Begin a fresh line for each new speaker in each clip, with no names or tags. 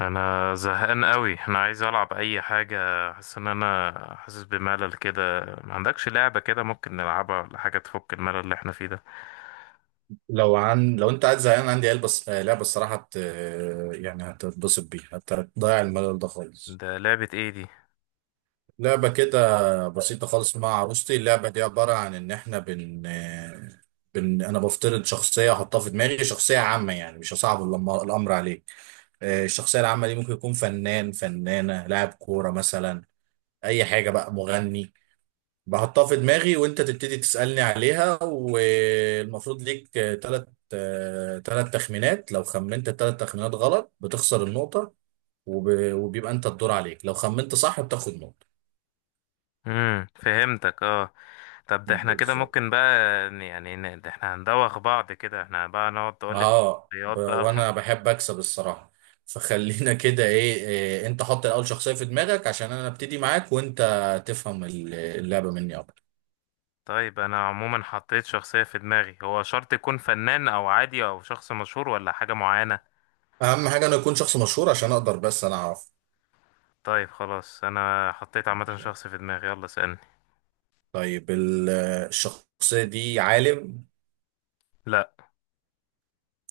انا زهقان قوي، انا عايز العب اي حاجه. حاسس ان حاسس بملل كده. ما عندكش لعبه كده ممكن نلعبها ولا حاجه تفك الملل اللي احنا فيه ده؟
لو انت قاعد زهقان عندي قلب بس لعبه الصراحه هت... آه، يعني هتتبسط بيها هتضيع الملل ده خالص.
ده لعبه ايه دي؟
لعبه كده بسيطه خالص مع عروستي. اللعبه دي عباره عن ان احنا بن آه، بن انا بفترض شخصيه احطها في دماغي، شخصيه عامه، يعني مش هصعب الامر عليك. الشخصيه العامه دي ممكن يكون فنان، فنانه، لاعب كوره مثلا، اي حاجه بقى، مغني. بحطها في دماغي وانت تبتدي تسألني عليها، والمفروض ليك ثلاث ثلاث تخمينات. لو خمنت الثلاث تخمينات غلط بتخسر النقطة، وبيبقى انت الدور عليك، لو خمنت صح بتاخد نقطة.
فهمتك اه. طب ده احنا كده
بالظبط.
ممكن بقى ده احنا هندوخ بعض كده، احنا بقى نقعد تقول لي انت شخصيات بقى.
وانا بحب اكسب الصراحة، فخلينا كده إيه انت حط الاول شخصية في دماغك عشان انا ابتدي معاك وانت تفهم اللعبة مني اكتر.
طيب انا عموما حطيت شخصيه في دماغي، هو شرط يكون فنان او عادي او شخص مشهور ولا حاجه معينه؟
اهم حاجة انا اكون شخص مشهور عشان اقدر، بس انا اعرف.
طيب خلاص انا حطيت عامه
ماشي.
شخص في دماغي، يلا اسالني.
طيب الشخصية دي عالم؟
لا.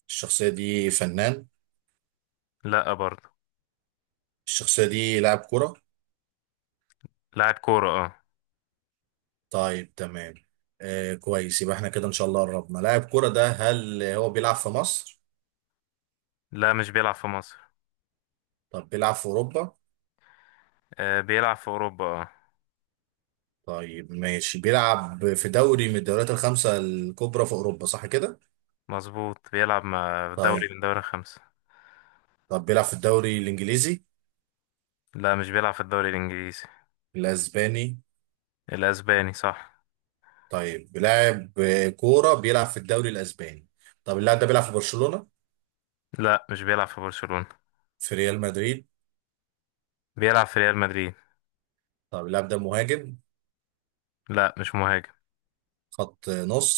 الشخصية دي فنان؟
لا برضه.
الشخصية دي لاعب كرة؟
لاعب كورة اه.
طيب تمام. آه كويس، يبقى احنا كده ان شاء الله قربنا. لاعب كرة ده هل هو بيلعب في مصر؟
لا مش بيلعب في مصر.
طب بيلعب في أوروبا؟
آه بيلعب في أوروبا اه.
طيب ماشي، بيلعب في دوري من الدوريات الخمسة الكبرى في أوروبا، صح كده؟
مظبوط، بيلعب مع في دوري
طيب.
من دوري خمسة.
طب بيلعب في الدوري الإنجليزي؟
لا مش بيلعب في الدوري الإنجليزي.
الأسباني؟
الأسباني صح.
طيب بيلعب كورة بيلعب في الدوري الأسباني. طب اللاعب ده بيلعب في برشلونة؟
لا مش بيلعب في برشلونة.
في ريال مدريد؟
بيلعب في ريال مدريد.
طب اللاعب ده مهاجم؟
لا مش مهاجم.
خط نص؟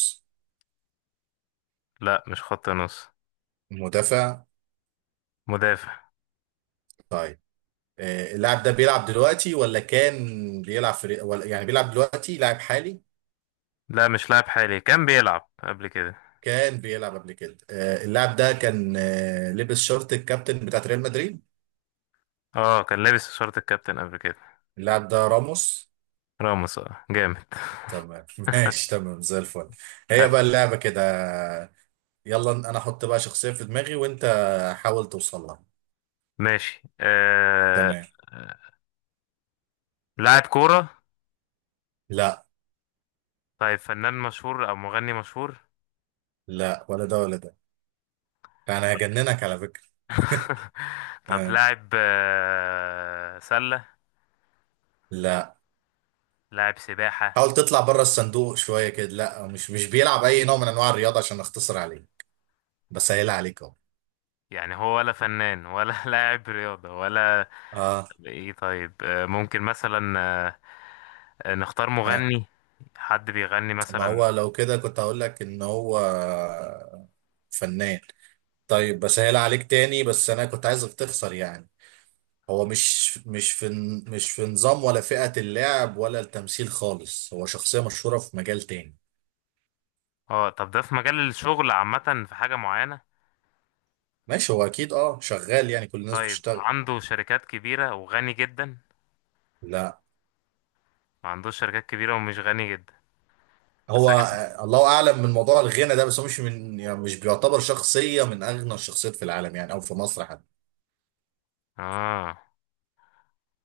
لا مش خط نص.
مدافع؟
مدافع.
طيب. اللاعب ده بيلعب دلوقتي ولا كان بيلعب في، ولا يعني بيلعب دلوقتي لاعب حالي؟
لا مش لاعب حالي، كان بيلعب قبل كده.
كان بيلعب قبل كده. اللاعب ده كان لبس شورت الكابتن بتاعت ريال مدريد؟
اه كان لابس شورت الكابتن قبل كده.
اللاعب ده راموس.
راموس اه جامد.
تمام ماشي تمام زي الفل. هي بقى
أس-
اللعبة كده. يلا انا احط بقى شخصية في دماغي وانت حاول توصل لها.
ماشي.
تمام.
آه، لاعب كورة.
لا
طيب فنان مشهور أو مغني مشهور.
لا، ولا ده ولا ده. انا هجننك على فكرة.
طب
آه،
لاعب سلة.
لا.
لاعب سباحة.
حاول تطلع بره الصندوق شوية كده. لا، مش بيلعب اي نوع من انواع الرياضة، عشان اختصر عليك، بسهل عليك اهو.
يعني هو ولا فنان ولا لاعب رياضة ولا؟
اه.
طب ايه طيب، ممكن مثلا نختار
آه.
مغني. حد بيغني
ما
مثلا.
هو لو كده كنت هقول لك ان هو فنان. طيب بسهل عليك تاني، بس انا كنت عايزك تخسر يعني. هو مش في نظام ولا فئة اللعب ولا التمثيل خالص، هو شخصية مشهورة في مجال تاني.
اه طب ده في مجال الشغل عامة في حاجة معينة
ماشي، هو اكيد اه شغال يعني، كل الناس
طيب
بتشتغل.
عنده شركات كبيرة وغني جدا
لا،
ما عندوش شركات كبيرة ومش غني جدا بس
هو الله اعلم من موضوع الغنى ده، بس هو مش من يعني مش بيعتبر شخصية من اغنى الشخصيات في العالم يعني او في مصر حتى.
اه.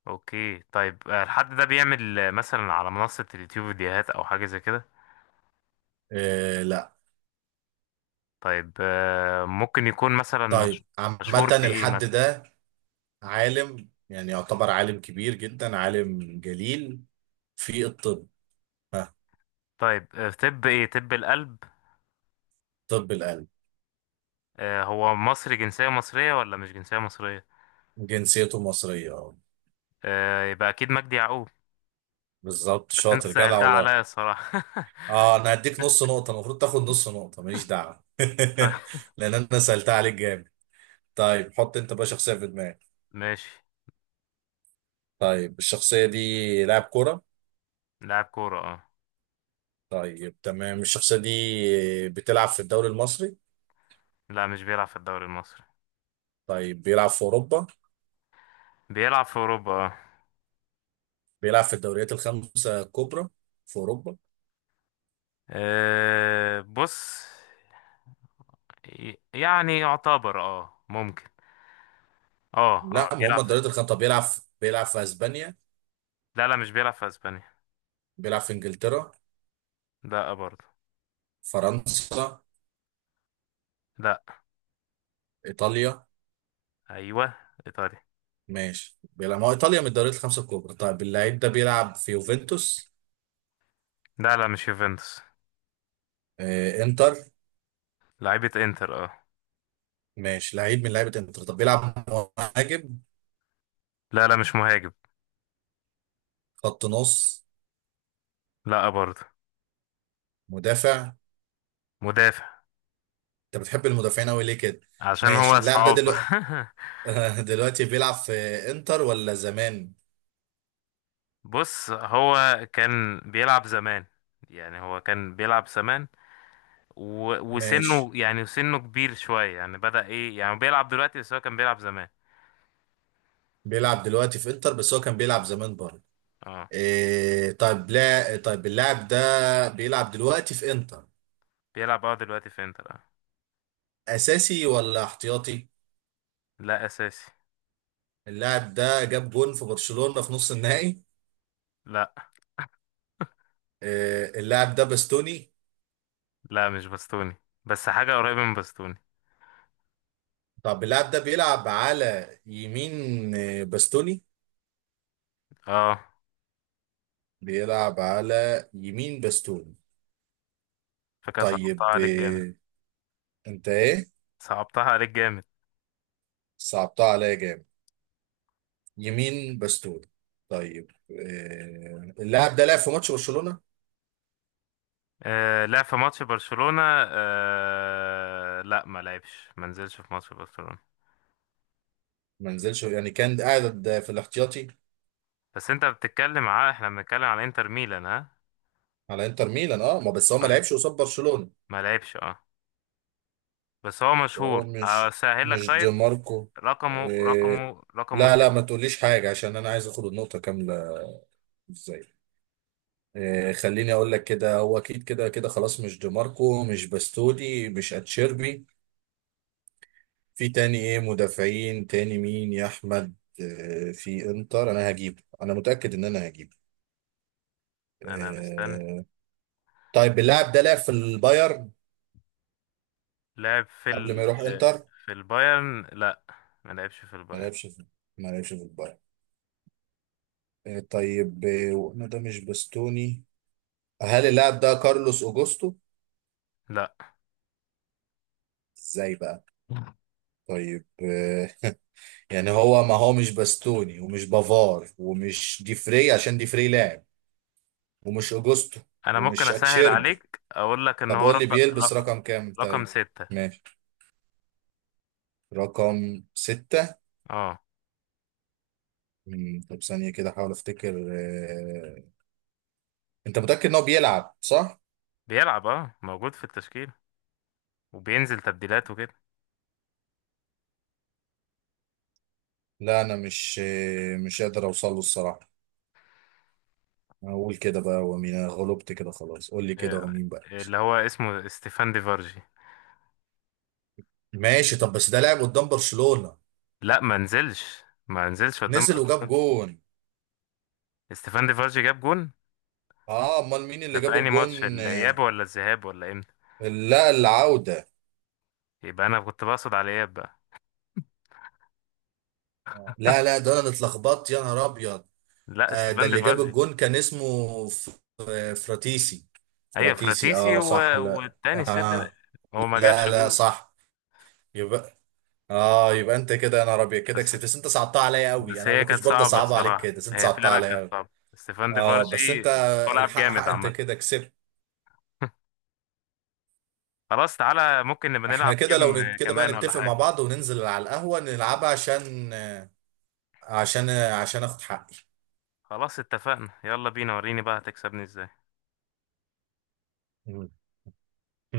اوكي طيب، الحد ده بيعمل مثلا على منصة اليوتيوب فيديوهات او حاجة زي كده؟
آه لا.
طيب ممكن يكون مثلا
طيب عامة
مشهور في ايه
الحد
مثلا؟
ده عالم، يعني يعتبر عالم كبير جدا، عالم جليل، في الطب. ها.
طيب في طب ايه، طب القلب؟
طب القلب.
هو مصري، جنسية مصرية ولا مش جنسية مصرية؟
جنسيته مصرية اه.
يبقى اكيد مجدي يعقوب.
بالظبط،
بس انت
شاطر جدع
سألتها
والله.
عليا الصراحة.
اه انا هديك نص نقطة، المفروض تاخد نص نقطة ماليش دعوة
طيب
لان انا سألتها عليك جامد. طيب حط انت بقى شخصية في دماغك.
ماشي.
طيب الشخصية دي لاعب كرة؟
لاعب كورة اه.
طيب تمام. الشخصية دي بتلعب في الدوري المصري؟
لا مش بيلعب في الدوري المصري.
طيب بيلعب في اوروبا.
بيلعب في اوروبا اه.
بيلعب في الدوريات الخمسة الكبرى في اوروبا؟
بص، يعتبر اه ممكن. اه
لا
اه
ما
بيلعب
هم
في.
الدوريات الخمسة. طب بيلعب في اسبانيا؟
لا لا مش بيلعب في اسبانيا.
بيلعب في انجلترا؟
لا برضه.
فرنسا؟
لا.
ايطاليا؟
ايوه ايطاليا.
ماشي بيلعب، ما هو ايطاليا من الدوريات الخمسة الكبرى. طيب اللعيب ده بيلعب في يوفنتوس؟
لا لا مش يوفنتوس.
آه انتر.
لعيبة انتر اه.
ماشي لعيب من لعيبة انتر. طب بيلعب مهاجم؟
لا لا مش مهاجم.
خط نص؟
لا برضه.
مدافع؟
مدافع.
انت بتحب المدافعين قوي ليه كده؟
عشان
ماشي.
هو
اللاعب ده
صعب.
دلوقتي دلوقتي بيلعب في انتر ولا زمان؟
بص هو كان بيلعب زمان، يعني هو كان بيلعب زمان
ماشي
وسنه، يعني سنه كبير شوية، يعني بدأ ايه، يعني بيلعب دلوقتي بس هو كان بيلعب زمان.
بيلعب دلوقتي في انتر بس هو كان بيلعب زمان بره.
اه
إيه طيب، لا طيب اللاعب ده بيلعب دلوقتي في انتر
بيلعب اه دلوقتي في انتر اه.
اساسي ولا احتياطي؟
لا اساسي.
اللاعب ده جاب جون في برشلونة في نص النهائي؟
لا
إيه اللاعب ده باستوني؟
لا مش بستوني، بس حاجة قريبة من بستوني.
طب اللاعب ده بيلعب على يمين باستوني؟
اه
بيلعب على يمين باستوني.
فكرة صعبتها
طيب
عليك جامد.
إيه، انت ايه؟
صعبتها عليك جامد.
صعبتها عليا جامد. يمين باستوني. طيب إيه، اللاعب ده لعب في ماتش برشلونة؟
آه لا في ماتش برشلونة، آه لا ما لعبش، ما نزلش في ماتش برشلونة.
ما نزلش يعني كان قاعد في الاحتياطي؟
بس انت بتتكلم على، احنا بنتكلم على انتر ميلان ها.
على انتر ميلان اه. ما بس هو ما
اه
لعبش قصاد برشلونة.
ما لعبش اه. بس هو
هو
مشهور
مش
اسهل لك
مش دي
طيب.
ماركو؟ إيه؟
رقمه
لا لا ما
ستة.
تقوليش حاجة عشان انا عايز اخد النقطة كاملة. ازاي؟ إيه خليني اقول لك كده، هو اكيد كده كده خلاص، مش دي ماركو، مش باستودي، مش اتشيربي. في تاني ايه مدافعين تاني مين يا احمد إيه في انتر، انا هجيب، انا متأكد ان انا هجيب.
انا مستني.
إيه. طيب اللاعب ده لعب في البايرن
لعب في
قبل ما
ال،
يروح انتر؟
في البايرن لا. ما لعبش في
ما
البايرن.
لعبش في ما لعبش في البايرن. طيب، وقلنا ده مش بستوني. هل اللاعب ده كارلوس اوجوستو؟
لا
ازاي بقى. طيب يعني هو، ما هو مش باستوني، ومش بافار، ومش ديفري عشان ديفري لاعب، ومش اوجوستو،
انا ممكن
ومش
اسهل
اتشيربي.
عليك اقول لك ان
طب
هو
قول لي
رقم،
بيلبس رقم كام
رقم
طيب.
ستة.
ماشي، رقم ستة.
اه
طب ثانية كده احاول افتكر. انت متأكد ان هو بيلعب صح؟
بيلعب اه موجود في التشكيل وبينزل تبديلات وكده.
لا انا مش قادر اوصل له الصراحة. اقول كده بقى ومين، انا غلبت كده خلاص قول لي كده
آه،
ومين بقى.
اللي هو اسمه ستيفان ديفارجي.
ماشي. طب بس ده لعب قدام برشلونة؟
لا ما نزلش قدام
نزل وجاب
برشلونة.
جون؟
ستيفان ديفارجي جاب جون.
اه امال مين
ده
اللي جاب
في أنهي ماتش،
الجون؟
الإياب ولا الذهاب ولا إمتى؟
لا العودة.
يبقى أنا كنت بقصد على الإياب بقى.
لا لا ده انا اتلخبطت يا نهار ابيض.
لا
آه ده
ستيفان
اللي جاب
ديفارجي.
الجون كان اسمه فراتيسي.
أيوة
فراتيسي
فراتيسي
اه صح، لا
والتاني السد ده.
اه.
هو ما
لا
جابش
لا
جول.
صح. يبقى اه، يبقى انت كده يا نهار ابيض كده
بس
كسبت، بس انت صعبتها عليا قوي،
بس
انا
هي
ما كنتش
كانت
برضه
صعبة
صعبه عليك
الصراحة،
كده، بس انت
هي
صعبتها
فعلا كانت
عليا.
صعبة ستيفان
اه
ديفارجي.
بس انت،
ملعب
الحق
جامد
حق انت
عامة.
كده كسبت.
خلاص تعالى ممكن نبقى
احنا
نلعب جيم
كده لو كده بقى
كمان ولا
نتفق مع
حاجة.
بعض وننزل على القهوة نلعبها، عشان عشان اخد حقي.
خلاص اتفقنا، يلا بينا وريني بقى هتكسبني ازاي؟
مم.